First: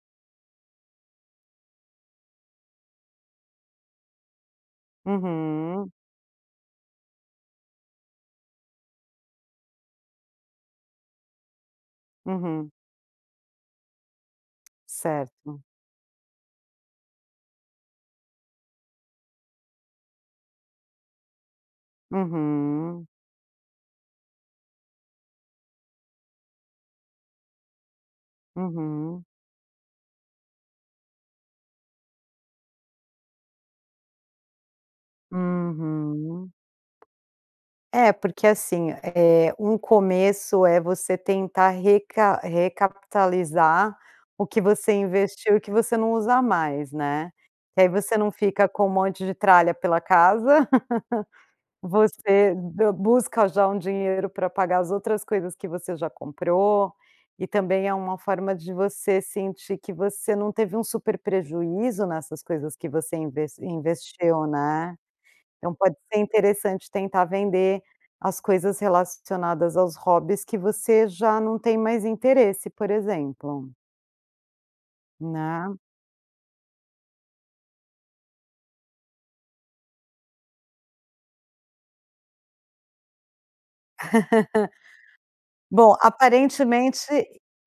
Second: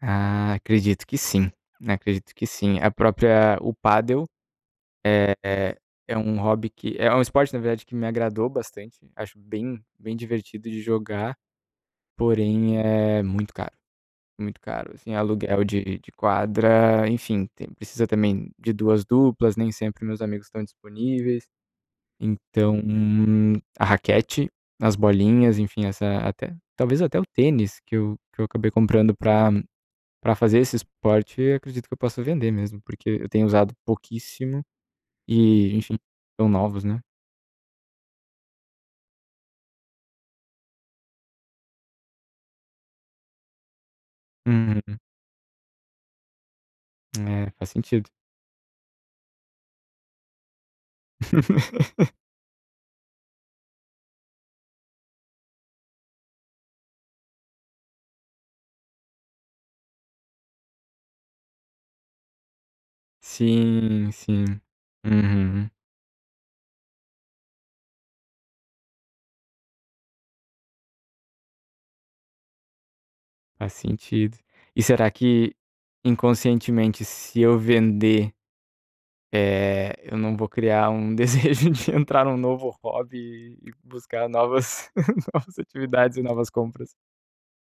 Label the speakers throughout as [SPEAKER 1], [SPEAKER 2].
[SPEAKER 1] Ah, acredito que sim, acredito que sim, a própria o padel, é é
[SPEAKER 2] Uhum.
[SPEAKER 1] é um hobby que é um esporte na verdade que me agradou bastante. Acho bem bem divertido de jogar.
[SPEAKER 2] Uhum.
[SPEAKER 1] Porém é muito caro, muito caro, assim, aluguel
[SPEAKER 2] Certo.
[SPEAKER 1] de de quadra, enfim, tem precisa também de 2 duplas, nem sempre meus amigos estão disponíveis. Então
[SPEAKER 2] Uhum.
[SPEAKER 1] a raquete, as bolinhas, enfim, essa até talvez, até o tênis que eu que eu acabei comprando
[SPEAKER 2] Uhum.
[SPEAKER 1] pra pra fazer esse esporte, acredito que eu possa vender mesmo, porque eu tenho usado pouquíssimo, e, enfim, tão
[SPEAKER 2] Uhum.
[SPEAKER 1] novos, né.
[SPEAKER 2] É, porque, assim, eh, um começo, é você tentar recap recapitalizar o que você
[SPEAKER 1] Uhum.
[SPEAKER 2] investiu e o que você não usa mais, né.
[SPEAKER 1] É, faz
[SPEAKER 2] Que aí
[SPEAKER 1] sentido.
[SPEAKER 2] você não fica com um monte de tralha pela casa. Você d busca já um dinheiro para pagar as outras coisas que você já comprou e, também, é uma forma de você sentir que você não teve um super prejuízo nessas coisas que você, inve
[SPEAKER 1] Sim, sim,
[SPEAKER 2] investiu, né.
[SPEAKER 1] uhum.
[SPEAKER 2] Então pode ser interessante tentar vender as coisas relacionadas aos hobbies que você já não tem mais interesse, por exemplo.
[SPEAKER 1] Faz sentido. E será que,
[SPEAKER 2] Né.
[SPEAKER 1] inconscientemente, se eu vender, eh, eu não vou criar um desejo de entrar em um novo hobby e buscar novas novas
[SPEAKER 2] Bom,
[SPEAKER 1] atividades e novas compras?
[SPEAKER 2] aparentemente,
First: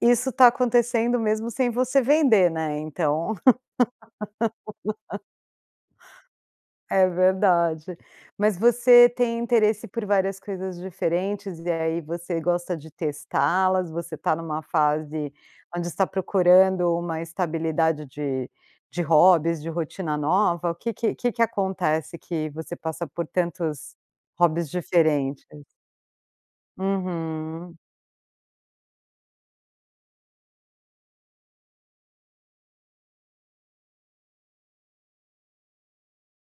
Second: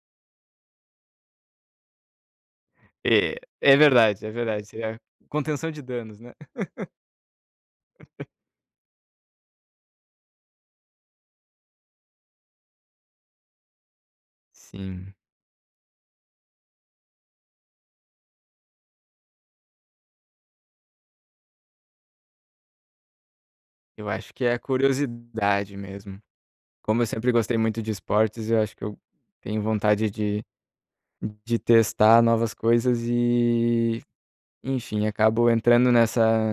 [SPEAKER 2] isso está acontecendo mesmo sem você vender, né, então.
[SPEAKER 1] É, é verdade, é verdade, eh, contenção de danos, né.
[SPEAKER 2] É verdade. Mas você tem interesse por várias coisas diferentes, e aí você gosta de testá-las? Você está em uma
[SPEAKER 1] Sim.
[SPEAKER 2] fase onde está procurando uma estabilidade de de hobbies, de rotina nova, o que que que que acontece que você passa por tantos
[SPEAKER 1] Eu acho que é
[SPEAKER 2] hobbies diferentes?
[SPEAKER 1] curiosidade mesmo. Como eu sempre gostei
[SPEAKER 2] Uhum.
[SPEAKER 1] muito de esportes, eu acho que eu tenho vontade de de testar novas coisas e, enfim, acabo entrando nessa